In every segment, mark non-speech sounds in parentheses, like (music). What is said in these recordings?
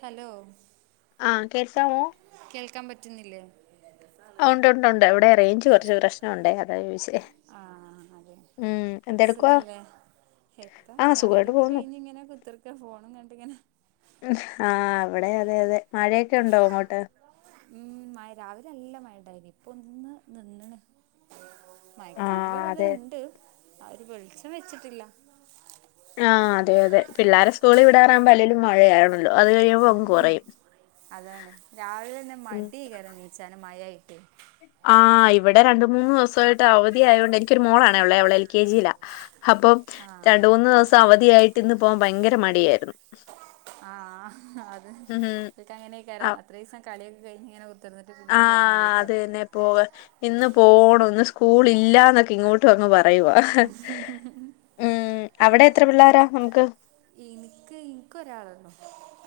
Hello ആഹ് കേസാവോ കേൾക്കാൻ പറ്റുന്നില്ലേ. ഉണ്ട് ഉണ്ട് ഉണ്ട് ഇവിടെ റേഞ്ച് കൊർച്ച് പ്രശ്നുണ്ടേ അത ചോയിച്ചേ ആഹ് അതെ ഉം എന്തെടുക്കുവ. എപ്പാ ചാടിയൊക്കെ കഴിഞ്ഞ ഇങ്ങനാ കുത്തിർക്ക ഫോണും കണ്ടിങ്ങനെ ആഹ് അവിടെ അതെ അതെ. മഴയൊക്കെ ഉണ്ടോ അങ്ങോട്ട്? ഉം മഴ രാവിലെ നല്ല (unintelligible) മയക്കാറിന്റെ ആഹ് അതെ ഒരിതുണ്ട്. വെളിച്ചം വെച്ചിട്ടില്ല ആഹ് അതെ അതെ. പിള്ളാരാ സ്കൂളിൽ വിടാറാവുമ്പോ അല്ലേലും മഴയാണ്. അതാണ് രാവിലെ തന്നെ ഉം മടി കേറനീച്ചാന് മഴായിട്ട്. ഉ (unintelligible) ആ ഇവിടെ രണ്ട മൂന്ന് ദിവസമായിട്ട് അവധി ആയത് കൊണ്ട്, എനിക്കൊരു മോളാണേ ഉള്ളെ അവള് എൽ കെ ജി ലാ. അപ്പം രണ്ട ആഹ് മൂന്നു ദിവസം അവധിയായിട്ട്, ഇന്ന് പോകൻ ഭയങ്കര മടിയായിരുന്നു. ആഹ അത് ഉം എക്ക് അങ്ങനെയൊക്കെ ആ ക്കാരാം. അത്രിസം കളിയൊക്കെ കഴിഞ്ഞ് ഇങ്ങനെ കുത്തിർന്നിട്ട് പിന്നെ പോവാൻ ആഹ് മടിയേക്കാരം അതന്നെ പോവ ഇന്ന് പോണം ഇന്ന് സ് സ്കൂൾ ഇല്ലാന്നൊക്കെ ഇങ്ങോട്ടു വന്നു പറയുവാ. ഉം അവിടെ എത്ര പിള്ളാര നിങ്ങക്ക് എനിക്ക് എന്ക്ക ഒരാളള്ളു.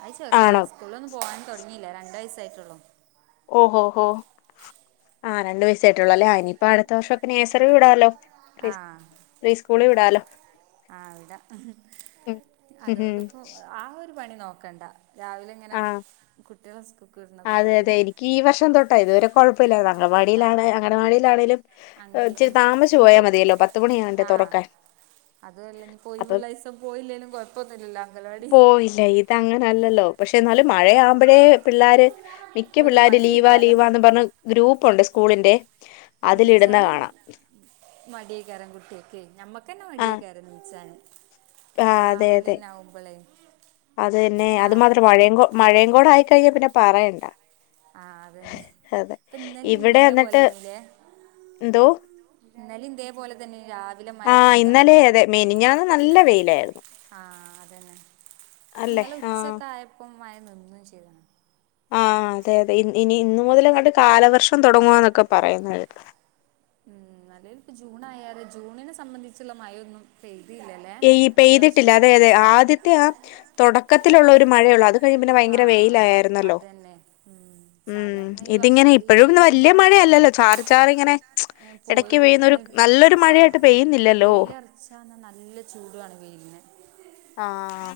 അത് ചെറുതാ ആണോ സ്കൂളിലൊന്നും പോകാൻ തുടങ്ങിയില്ല. രണ്ട വയസായി.. പട്ടളോ ഓഹോ ഹൊ ആഹ് രണ്ട് വയസായിട്ടൊള്ളു ലെ അനിയിപ്പ അടുത്ത വർഷം ഒക്കെ നയ്‌സറി വിടാലോ പ്രീ പ്രീ സ്കൂള് വിടാലോ ആവിടാ ഉം അതുകൊണ്ടിപ്പോ ആ ഒരു പണി നോക്കണ്ട രാവിലെ ഇങ്ങനെ ആ കുട്ടികളെ സ്കൂൾക്ക് വിടുന്നതും അതെ അതെ കാര്യമൊന്നും എനിക്ക് ഈ വർഷം തൊട്ട ഇതുവരെ കൊഴപ്പില്ലാതാ ആ അംഗനവാടീലാണ് അങ്കനവാടിയിലാണെലും അങ്കിൾ ഇച്ചരി താമസിച്ചു പോയാ ഇനിയിപ്പോൾ മതിയല്ലോ പത്തുമണിയാണ്ടെ തുറക്കാൻ അപ്പം അതല്ലഞ്ഞിപ്പൊയിവുള്ള ഇസം പോയില്ലേലും കൊഴപ്പൊനുല്ലലു അംഗലവാടി പോയില്ല ഇതങ്ങനല്ലല്ലോ. പക്ഷെ എന്നാലും മഴ ആവുമ്പോഴേ പിള്ളേർ മിക്ക ഒരു പിള്ളേര് ലീവാ, മടിക്കാരം ലീവാന്നു പറഞ്ഞ് ഗ്രൂപ്പുണ്ട് സ് കൂളിൻ്റെ നീച്ചാനും മടിയേകാരം കുട്ടിയോക് ഞമ്മ ക്കെന്നെ ആഹ് മടിയെകാരും നീചനും രാവിലെന്നെ ആവുമ്പളേ അതന്നെ അത്മാത്രം മഴകുടെ, മഴയുംകൂടെ ആയിക്കഴിഞ്ഞാൽ പിന്നെ പറയണ്ട ആ അതന്നെ അതെ, ഇപ്പം ഇന്നലെ ഇവിടെ, ഇതേപോലെ ന്നിട്ട് തന്നെയല്ലേ ന്തോ ഇന്നലെ ഇതേപോലെ തന്നെ രാവിലെ മഴ ആ തുടങ്ങിയതാ ഇന്നലെ അതെ മെനിഞ്ഞാന്ന് നല്ല വെയി... ആ, അതന്നെ അല്ലെ ഇന്നലെ ആഹ് ഉച്ചൊക്കെ ആയപ്പം മയ, ശെയ്തിണ് ആ, അതെ, അതെ, ഇനി, ഇന്ന് മുതലങ്ങണ്ട്. കാലവർഷം തൊ ടങ്ങ ഉം, നല്ലൽ ഇപ്പ ജൂൺ ആയരെ ജൂണിനെ സംബന്ധിച്ചുള്ള മഴയൊന്നും പെയ് പെയ്, പെയ്തിട്ടില്ല അതെ, അതെ, ആദ്യത്തെ ആ, ആം, തുടക്കത്തിലുള്ള ഒരു മഴയള്ളൂ അത്... കഴിഞ്ഞ് പിന്നെ ആ, ഭയങ്കര ആ, വെയിലായിരുന്നല്ലോ അതന്നെ, ഉം, സാധാരണ. ഈ, വർഷം. ഈ, ഒരു മാസം... ല്ലല്ലോ, ചാറി, ചാറി, ഇങ്ങനെ യേം, പോയി ഇടയ്ക്ക് പെയ്യുന്ന വരന്ന ഒരു വെ, നല്ലൊരു ആ മഴയായിട്ട് പെയ്യുന്നില്ലല്ലോ വെയിലറച്ചാന്ന നല്ല... നല്ല ചൂടുണ്, വെയ്ൽൻ.. ആ...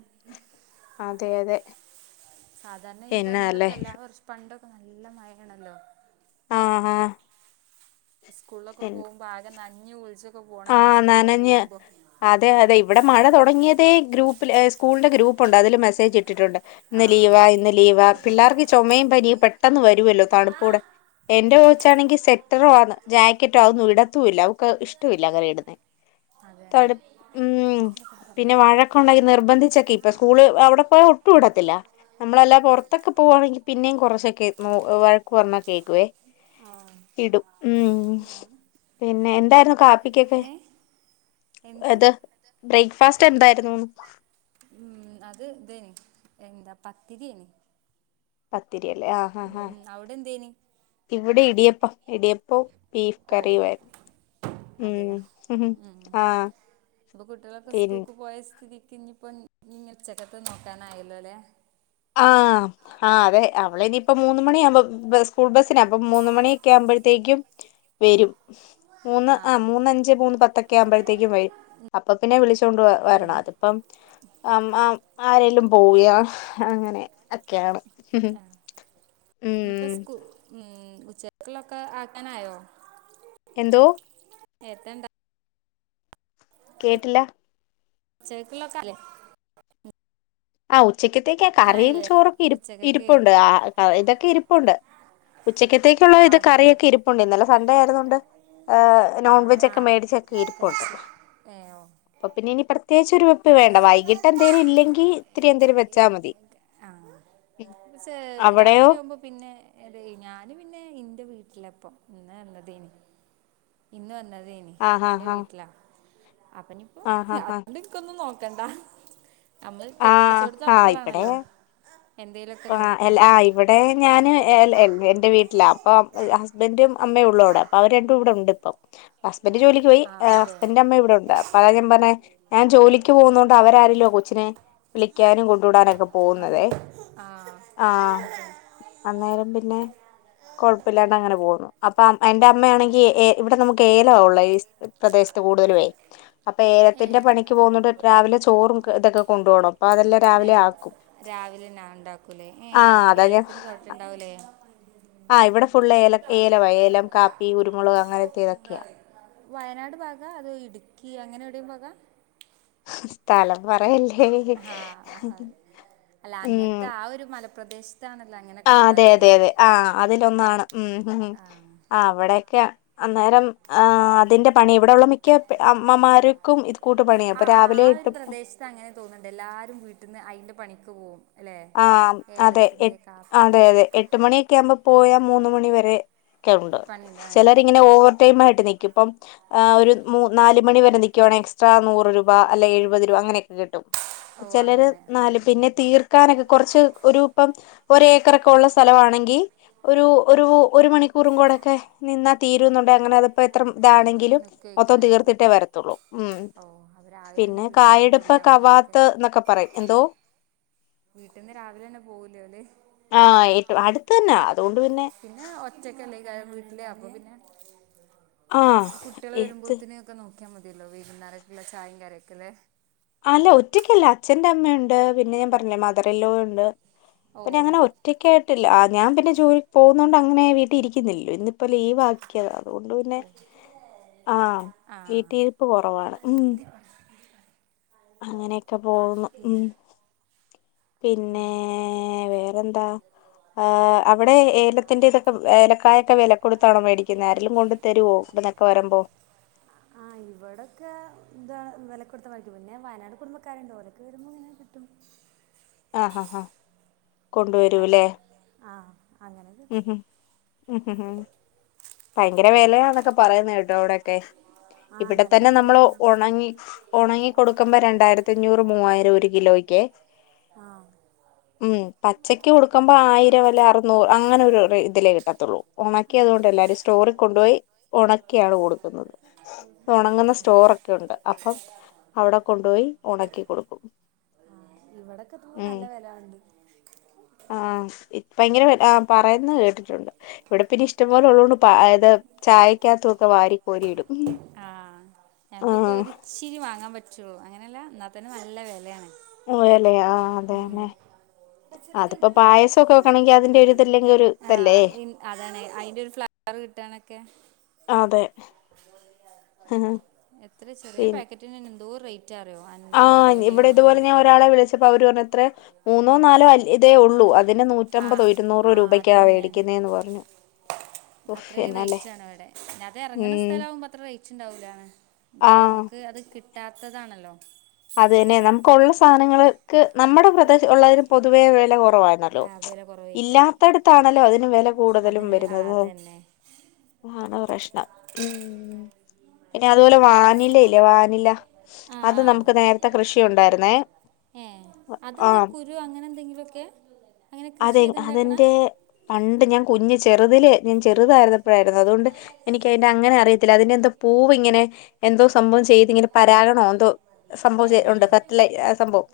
ഉം, അതെ, അതെ സാധാരണ ഈ, എന്നാല്ലേ ടൈമിലൊക്കെ എല്ലാ വർഷ പണ്ടൊക്കെ. നല്ല മഴേണല്ലോ.. ആഹ... സ്കൂളൊക്കെ. പോകുമ്പോൾ ആകെ നഞ്ഞ്. കുളിച്ചു... ആഹ നനഞ്ഞ് അതെ, അതെ, ഇവിടെ, മഴ തുടങ്ങി... പ്രത്േ (unintelligible) ഗ്രൂപ്പിൽ സ്കൂളി്ന്റെ, ഗ്രൂപ്പുണ്ട്. അതിൽ മെസജ് ഇട്ടിട്ടുണ്ട് ആ ഇന്ന് ലീവാ, ഇന്ന് ലീവാ അതെ പിള്ളേർക്ക് ചോ മയും, പനിയും, പെട്ടെന്ന്, വരുവല്ലോ തണുപ്പൂടെ... എന്റെ, കൊച്ചാണെങ്കി. സെത്റോണ്. ജാക്കറ്റോ. അവൊന്നു. ഇടത്തുല്ല. അവക്ക്. ഇഷ്ട്ടൊല്ല. അങ്ങനെ ഇടുന്ന അ,... (unintelligible) ഉം... പിന്നെ വഴക്കുണ്ടാങ്കി. നിർബന്ധിച്ചൊക്കെ ഇപ്പൊ സ്കൂള് അവിടെ പോ ഒട്ടു. ഇടത്തില്ല.. നമ്മളല്ല പുറത്തൊക്കെ പോവുകവാണെങ്കിൽ പിന്നെയും കുറശോക്കെ നോ... വഴക്ക് പറഞ്ഞ കേകുവേ. ആ ഇടും, ഉം, പിന്നെ എന്താരുന്നു... (unintelligible) പ്പി കേക്ക്.. ഏ എന്ത് അത്. ബ്രേക്ക്ഫാസ്റ്റ് എന്തായിരുന്നുന്ന്... ഉം, (unintelligible) എന്താ, പത്തിരിയെനി.... പത്തിരിയല്ലേ. ആഹ, ആ, ആ, എന്തേനി ഇവിടെ. ഇടിയപ്പം... ഇടിപ്പോ, ബീഫ് കറിയു (unintelligible) അതെയ. ഹ് ഉ, ഉം, ആഹ് ഇബോ കുട്ടിളൊക്കെ പിൻ സ്കൂക്ക്. പോയ സ്ഥിതി ഇകിനിപ്പോ. (unintelligible) ഉച്ചക്കത്ത് നോക്കാനായല്ലോലെ... ആ, ആം, ആ, അതെ, അവളെ ഇനി പ്പോ മൂന്നു. മണി ആകുമ്പോ (unintelligible) ആ്പഴത്തേക്കും വരും മൂന്ന്. ആഹ് ആ അതെ മൂന്ന അഞ്ച്. മൂന്ന് പത്തൊക്കെ ആവുമ്പോഴത്തേക്കും വരും.... അപ്പൊതിന്നു വിളിച്ചൊണ്ട് വ. ഉം വരണം അതിപ്പം ആം, ആ, ആരെലും പോവുക അങ്ങനെ ഒക്കെയാണ് (unintelligible) ആഹ, ഇനിപ്പ, ഉം സ്ക്ക്. ഉം.. ഉച്ചക്ള്ളൊക്കെ ആക്കാനായോ. എന്തോ.. ഏത്തണ്ട.... കേട്ടില്ല ഉച്ചക്കക്ക് ഉള്ളലോക്കെ ആയിലെ ആ ഉച്ചക്കത്തേക്കാ കറിയും ചോറൊക്കെ ഇ് ഉച്ചക്കക്ക് ഇരിപ്പുണ്ട് ആ ഇതൊക്കെ ഇരിപ്പുണ്ട് ഉച്ചക്കത്തേക്കുള്ള ഇത് അതെ കറിയൊക്കെ ഇരിപ്പുണ്ടുന്നല്ലെ ഇന്നലെസൺണ്ടേ ആയത്കൊണ്ട് ആഹ് നോൺവെജ് ഒക്കെ ആഹ് മേടിച്ചക്കെ ഇരിപ്പുണ്ട് കഴിച്ചു ഏഹ് അപ്പൊ പിന്നെ ഇനി പ്രത്യേകിച്ച് വേണ്ട വൈകിട്ട് എന്തേിലും ഇല്ലെങ്കിൽ ഇത്തിരി എന്തേിലും വെച്ചാ മതി ആ പക്ഷേ അവിടെയോ രാത്രിയാവുമ്പോ പിന്നെ ഞാന് പിന്നെ എന്റെ വീട്ടി വീട്ടിലപ്പൊ ഇന്ന് വന്നതേനി ഇന്ന് വന്നതേനി ആഹ് എന്റെ ആഹ് ആഹ് വീട്ടിലാ അപ്പോനി ഇപ്പോ ആഹ് ആഹ് അതുകൊണ്ട് ഇനക്കൊന്നും നോക്കണ്ടാ നമ്മള് കെട്ടി ചോട്ത്ത് അക്കുമ്പോളാണ് അല്ലോ ആ ആ ഇവിടെ ഞാന് എന്റവീട്ടൽ അപ്പോ അഹസ്ബന്റും അമ്മയും ഉള്ളൂ അവിടെ അപ്പൊ അവര് രണ്ടും ഇവിടെ ഉണ്ട് ഇപ്പോ ഹസ്ബന്റെ ജോലിക്ക് പോയി് ആ അതെ ഹസ്ബന്റിന്റെഅമ്മ ഇവിടെ ഉണ്ട് അപ്പ അപ്പോള ഞാൻ പറഞ്ഞ ഞാൻ ജോലിക്ക് പോകുന്ന കൊണ്ട് അവര് ആരങ്കിലു ആകൊച്ചിനെ കുളിക്കാനും കൊണ്ടു വിടാന്ഒക്കെ അതെ ആ ആഹ അതെ അന്നേരം പിന്നെ കുഴപ്പമില്ലാണ്ട് അങ്ങനെ പോകുന്നു അപ്പൊ എന്റെ അമ്മയാണെങ്കിൽ ഏ ഇവിടെ നമുക്ക് ഏല ആണുള്ള ഈ പ്രദേശത്ത് കൂടുതല് വേ അപ്പൊ ഏ ഏലത്തിന്റെ പണിക്ക് പോകുന്ന് രാവിലെ ചോറും ഇതൊക്കെ കൊണ്ടുപോകണം അപ്പം അതെല്ലാം രാവിലെ ആക്കും രാവിലെന്നാ ഉണ്ടാക്കൂലേ ഏ ആ അതാ ഞാൻ ഏലത്തിന് തൊട്ടുണ്ടാവൂലേ എ ആ ഇവിടെ ഫുള്ള് ഏല ഏല ഏലം കാപ്പി കുരുമുളക് അങ്ങനത്തെ ഇതൊക്കെയാ വയനാട് ഭാഗ അതോ ഇടുക്കി അങ്ങനെ എവിടെേയും ഭാഗ സ്ഥലം പറയല്ല ഹ ഹ അല്ല ഉം. അങ്ങനത്തെ ആ ഒരു മലപ്രദേശ ആ അതെ അതെ അതെ ആ അതിലൊന്നാണ് ഉ ആ ആ് അവിടെയൊക്കെ അന്നേരം ആ അതിന്റെ പണി ഇവിടെ ഉള്ള മിക്ക അമ്മമാർക്കും കൂട്ട് പണിയാണ് ആ അപ്പം ആ രാവിലെ ആ ഒരു ഇട്ട് പ്രദേശത്ത് അങ്ങനെ തോന്നുന്നുണ്ട് എല്ലാരും വീട്ടിൽന്ന് അയിന്റെ പണിക്ക് പോകും ആ അതെ എ അതെ അതെ എട്ട്മണിയൊക്കെ ആകുമ്പോ പോയാ മൂന്ന് മണിവരെ ഒക്കെ ഉണ്ട് പണിയുണ്ട് ആ ചിലര് ഇങ്ങനെ ഓവർ ടൈം ആയിട്ട് നിക്കു ഇപ്പംഒരു നാല് മണി വരെ നൽക്കുവാണങ്ക എക്സ്ട്രാ നൂറ് രൂപ അല്ലെ എഴുപത് രൂപ അങ്ങനെയൊക്കെ കിട്ടും ഓ ചിലര് അങ്ങനെ ഉം നാല് പിന്നെ തീർ നിക്കനക്കെ കുറച്ച് ഒരു ഇപ്പം ഒ ഏക്കർ ഒക്കെ ഉള്ള സ്ഥല ആണെങ്കിൽ ഒരു ഒരു മണി കുറും കോടൊക്കെ നിന്നാൽ തീരുന്നുണ്ട് അങ്ങനെ അത് ഇപ്പോ നി എത്രഇതാണെങ്കിലും മൊത്തം നിക്കുവയ്ക്കാരം തീർത്തിട്ടേ വരത്തുള്ളൂ ഉ ഓ അവര് രാവിലെ തന്നെ പിന്നെ വീട്ടിൽന്ന് കായടുപ്പ് പോകൂലേ കവാത്ത് എന്നൊക്കെ പറയും എന്തോ വീട്ടിന്ന് രാവിലെ തന്നെ പോവൂലോ അല്ലേ ഓല് ആ ഏ അടുത്ത തന്നെ പിന്നെ ഒറ്റക്കല്ല വീട്ടിൽ ആപ്പോ പിന്നെ ആഹ് കുട്ടി എത്ത് ളോവരുമ്പോത്തിന ഒക്കെ നോക്കി നോക്കാ മതിയല്ലോ വൈന്നാരക് ഉള്ളചായയും കടിക്കലെ അല്ല ഒറ്റക്കല്ല അച്ഛന്റെ അമ്മയുണ്ട് പിന്നെ ഞാൻ പറഞ്ഞേ മദർല്ലോ ഉണ്ട് ഓ പിന്നെ അങ്ങനെ ഒറ്റക്ക ആയിട്ടില്ല ഞാൻ പിന്നെ ജോലിക്ക് പോകുന്നുകൊണ്ട് അങ്ങനെ വീട്ടിൽ ഇരിക്കുന്നില്ലോ ഇന്നിപ്പോൾ ലീവ്ക്കിയത അതുകൊണ്ട് പിന്നെ ഓ ആഹ ആ വീട്ടിരിപ്പ് കുറവാണ് ഉ അങ്ങനെയൊക്കെ പോകുന്നു ഉം പിന്നെ വേറെന്താ അവിടെ ഏലത്തിന്റെറ ഇതൊക്കെ ഏലക്കായൊക്കെ വില കൊടുത്തണം മേടിക്കുന്ന ആരിലും കൊണ്ട് തരുവോ ഗൾഫ്ന്നൊക്കെ വരുമ്പോ ആ ഇവിടെക്കെ എന്താ ഇന്നലെ കൊടുത്ത പിന്നെ വയനാട് കുടുംബക്കാരുണ്ട് ഓലക്കെ വരുമ്പോ ഇങ്ങനെ കിട്ടും ആഹഹാ ഹാ കൊണ്ടു അൽ- വരൂല്ലേ ആ അങ്ങനെ ഉം കിട്ടും ഹ് ഉം ഹ് ഹ് ഭയങ്കര പി വിലയാന്നൊക്കെ പറയുന്നത് കേട്ടു അവിടെക്കെ (inaudible) ഇവിടെ തന്നെ നമ്മള് വിലയാണ് ഒണങ്ങി ഒണങ്ങി കൊടുക്കുമ്പോ രണ്ടായിരത്തി അഞ്ഞൂറ് മൂവായിരം ഒരു കിലോയ്ക്ക് (unintelligible) ഉം പച്ചക്ക് കൊടുക്കുമ്പോ ആയിരം അല്ലേ അറുനൂറ് അങ്ങനെ ഒരു റേ ഇതിലേ കിട്ടൂ അത്രോ ഉമ്മക്ക് അതോണ്ട് എല്ലാരേം സ്റ്റോറി കൊണ്ടോയി ഒണക്കിയാണ് കൊടുക്കുന്നത് അപ്പോ ഒണങ്ങുന്നത് സ്റ്റോറൊക്കെയുണ്ട് അപ്പ അവിടെ കൊണ്ടുപോയി ഒണക്കി കൊടുക്കും ആഹ് ഇവിടെക്കെപ്പ ഉം നല്ല വെല കാണ് ണ്ട് ആഹ് ഭയങ്കര വെ പറയുന്നത് കേട്ടിട്ടുണ്ട് ഇവിടെ പിന്നെ ഇഷ്ടംപോലെ ഉള്ളതുകൊണ്ട് പ ആയത് ചായക്കകത്തക്ക വാരി കോരിയിടും ആഹ് ഞങ്ങക്കൊക്കെ ആഹ് ഒരിച്ചിരി വാങ്ങാൻ പറ്റുള്ളൂ അങ്ങനെല്ല ന്നാ തന്നെ നല്ല വിലയാണ് ഓ അല്ലെ ആഹ് ഉം. അതെന്നെ അതിപ്പോ പായസൊക്കെ വെക്കണെങ്കിൽ അതിന്റെ ഒരു ഇതില്ലെങ്കി ആ്ഹ് അതാണ് അയിന്റെ ഒരു ഫ്ലവർ കിട്ടാനൊക്കെ അതെ എത്ര ചെറിയ പാക്കറ്റിനെന്നെ എന്തോ റേറ്റ് അറിയോ അൻപത് ആഹ് അറുപത് ഇവിടെ എഴുപതൊക്കെ ഇതുപോലെ ഞാൻ കൊടുക്കണം ഒരാളെ വിളിച്ചപ്പോ അവര് പറഞ്ഞു ത്രേ മൂന്നോ നാലോ അല് ഇതേ ഉള്ളൂ അതിന് ആ നൂറ്റമ്പതോ ഇരുന്നൂറോ ആ രൂപക്കാ വേടിക്കുന്നേ എന്ന് പറഞ്ഞു ഉഫ് അത്രേം എന്നാല്ലേ റേറ്റ് ആണ് ഇവിടെ പിന്നെ അത് എറങ്ങ് ണ ഉം സ്ഥലം ആകുമ്പോ അത്ര റേറ്റ് ഉണ്ടാവൂലാന്ന് ഇതിപ്പോ ആഹ് നമുക്ക് അത് കിട്ടാത്തതാണല്ലോ അതെന്നെ നമുക്കൊള്ള സാധനങ്ങൾക്ക് നമ്മുടെ പ്രദേശ ഉള്ളതില് പൊതുവേ വില കുറവായിര്ന്നല്ലോ ആ വില കൊറവെയ്ക്കാരം വില അതിന് അതെന്നെ ആണ് പ്രശ്നം മ് പിന്നെ അതുപോലെ വാനില ഇല്ലേ വാനില ആ അത് ആ നമുക്ക് നേരത്തെ കൃഷി ഉണ്ടായിരുന്നേ ഏ അതെന്ത് ആഹ് കുരു അങ്ങനെ എന്തെങ്കിലുമൊക്കെ അങ്ങനെ കൃഷി അതെ ചെയ്തുണ്ടാക്കണ അതെന്റെ പണ്ട് ഞാൻ കുഞ്ഞേച്ച് ചെറുതില് ഞാൻ ചെറുതായിരുന്നപ്പോഴായിരുന്നു അതുകൊണ്ട് എനിക്ക് അയിന്റെ അങ്ങനെ അറിയത്തില്ല അതിന്റെ എന്താ പൂവിങ്ങനെ എന്തോ സംഭവം ചെയ്ത് ഇങ്ങനെ പരാഗണോ എന്തോ സംഭവ ഏ ചെ ഉണ്ട് കറക്ട് ലേ ആ സംഭവം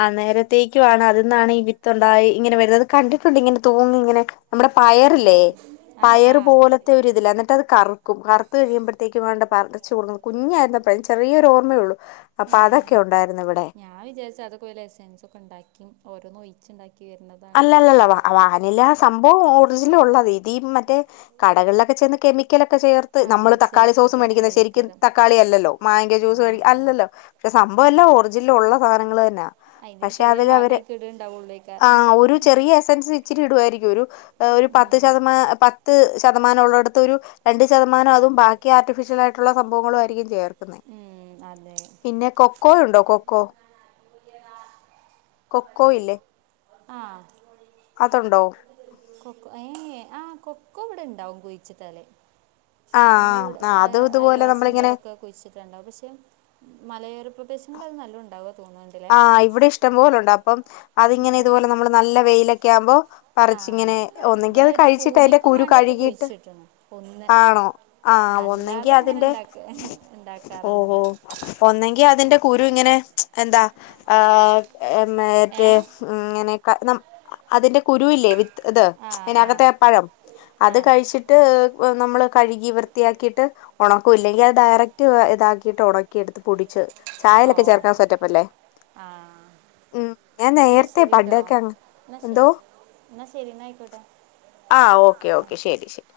ആ നേരത്തേക്കു ആണ്. അതിൽനിന്നാണ് ഈ വിത്തു ഉണ്ടായി ഇങ്ങനെ വരുന്നത് കണ്ടിട്ടുണ്ട് ഇങ്ങനെ തൂങ്ങി ഇങ്ങനെ നമ്മുടെ ആ പയറില്ലേ ആ ആ പയറ് പോലത്തെ ഒരിതില്ലേ എന്നിട്ട് അത് കറുക്കും കറുത്തു കഴിയുമ്പോഴത്തേക്കും വേണ്ട പറി ച്ചുടുന്നു കുഞ്ഞായിരുന്നപ്പഴേ ചെറിയോരർമയള്ളു ഏ അപ്പതൊക്കെ ഉണ്ടായിരുന്നു ഇവിടെ ഞാൻ വിചാരിച്ചു അതൊക്കെഎസൻസ് ഒക്കെ ഉണ്ടാക്കി ഓരോ അല്ലല്ലല്ല വാ വാനില സംഭവം ഒറിജിനൽ ഒള്ളതേ ഇതീ മറ്റേ കടകളിലൊക്കെ ചെന്ന് കെമി ക്കലൊക്കെ ചേർത്ത് ആ നമ്മള് തക്കാളി സോസു ചേർത്തിട്ട് അങ്ങനെ മേടിക്കുന്ന് ശരിക്കും വരേക്കാരം തക്കാളി അല്ലല്ലോ മായ്ങ്കോ ജ്യൂസ് മേടി ആ അല്ലല്ലോ പ സം ഭവല്ലോ ഒറിജിനല് ഉള്ള സാധനങ്ങൾ തന്നാ അയിന്റെ ഒരു പക്ഷെ ചെറിയ അതില് അവര് ഭാഗയിക്ക് ഇടേണ്ടാവുള്ളേയ്ക്കാ ആ ഒരു ചെറിയ എസൻസ് ഇച്ചിരി ഇടു ആയിരിക്കും ഒരു ഒരു പത്ത് ഉം ശതമാനം പത്ത് പത്ത് ശതമാനം ഉള്ളടൊത്തൊരു രണ്ട് ശതമാനം അതും ബാക്കി ആർട്ടിഫിഷ്യൽ ആയിട്ടുള്ള സംഭവങ്ങളും ആയിരിക്കും ചേർക്കും ക്കുന്നേ ഉം അതെ പിന്നെ കൊക്കോ ഉണ്ടോ കൊ ക്കോ കൊക്കോ ഇല്ലേ ആഹ് അതുണ്ടോ കൊക്കോ ഏ ആഹ് കൊക്കോ ഇവിടെ ഉണ്ടാവും കുഴിച്ചിട്ടാല് ആ ആ ഞങ്ങളവിടെ ആ അതും ഇതുപോലെ അയൽവാസിന്റെ നമ്മളിങ്ങനെ അവാടൊക്ക കുഴിച്ചിട്ടാണ്ടാവും പക്ഷെ മലയോര പ്രദേശങ്ങളിലാ അത് നല്ലോം ണ്ടാവ ആഹ് ഇവിടെ ഇഷ്ടമ്പോലുണ്ട് അപ്പം അതിങ്ങനെ ഇവിടെ ഇതുപോലെ നമ്മള് നല്ല വെയിലൊക്കെ ആവുമ്പോ ആഹ് പറച്ചിങ്ങനെ ഒന്നെങ്കി ഇവിടെ അത് ഒരു കഴിച്ചിട്ട് അതിന്റെ പൂതിക്കും കുരു മാണ്ടിയൊക്കെ കഴുകിട്ട് കുഴിച്ചിട്ട്ണ് ഒന്ന് ആണോ ആഹ് ഒന്നെങ്കി അല്ലാതെ അങ്ങനെ അതിന്റെ ഇണ്ടാക്ക ഓഹോ ഇണ്ടാക്കാറൊന്നുല്ല ഒന്നെങ്കി അതിന്റെ കുരു ഇങ്ങനെ എന്താ ആ മറ്റേ ഏഹ് ഇങ്ങനെ ക മ അതിന്റെ കുരുവ ഇല്ലേ വിത്ത് ഇത് ആഹ് ആഹ് അതിനകത്തെ ആ പഴം അത് ആഹ് കഴിച്ചിട്ട് നമ്മള് കഴുകി വൃത്തിയാക്കിയിട്ട് ഉണക്ക ഇല്ലെങ്കിൽ അത് ഡയറക്റ്റ് റ്റ് ഇതാക്കിയിട്ട് ഉണക്കി എടുത്ത് പൊടിച്ച് ചായലൊക്കെ ചേർക്കാൻ സെറ്റപ്പല്ലേ ആ ഉം ഞാൻ എന്നാ നേരത്തെ ശരിട്ടോ പണ്ടൊക്കെ അങ്ങ് എന്നാ എന്തോ ശരി എന്നാ ശരി എന്ന ആയിക്കോട്ടെ ആ ഓക്കെ ഓക്കെ ശരി ശരി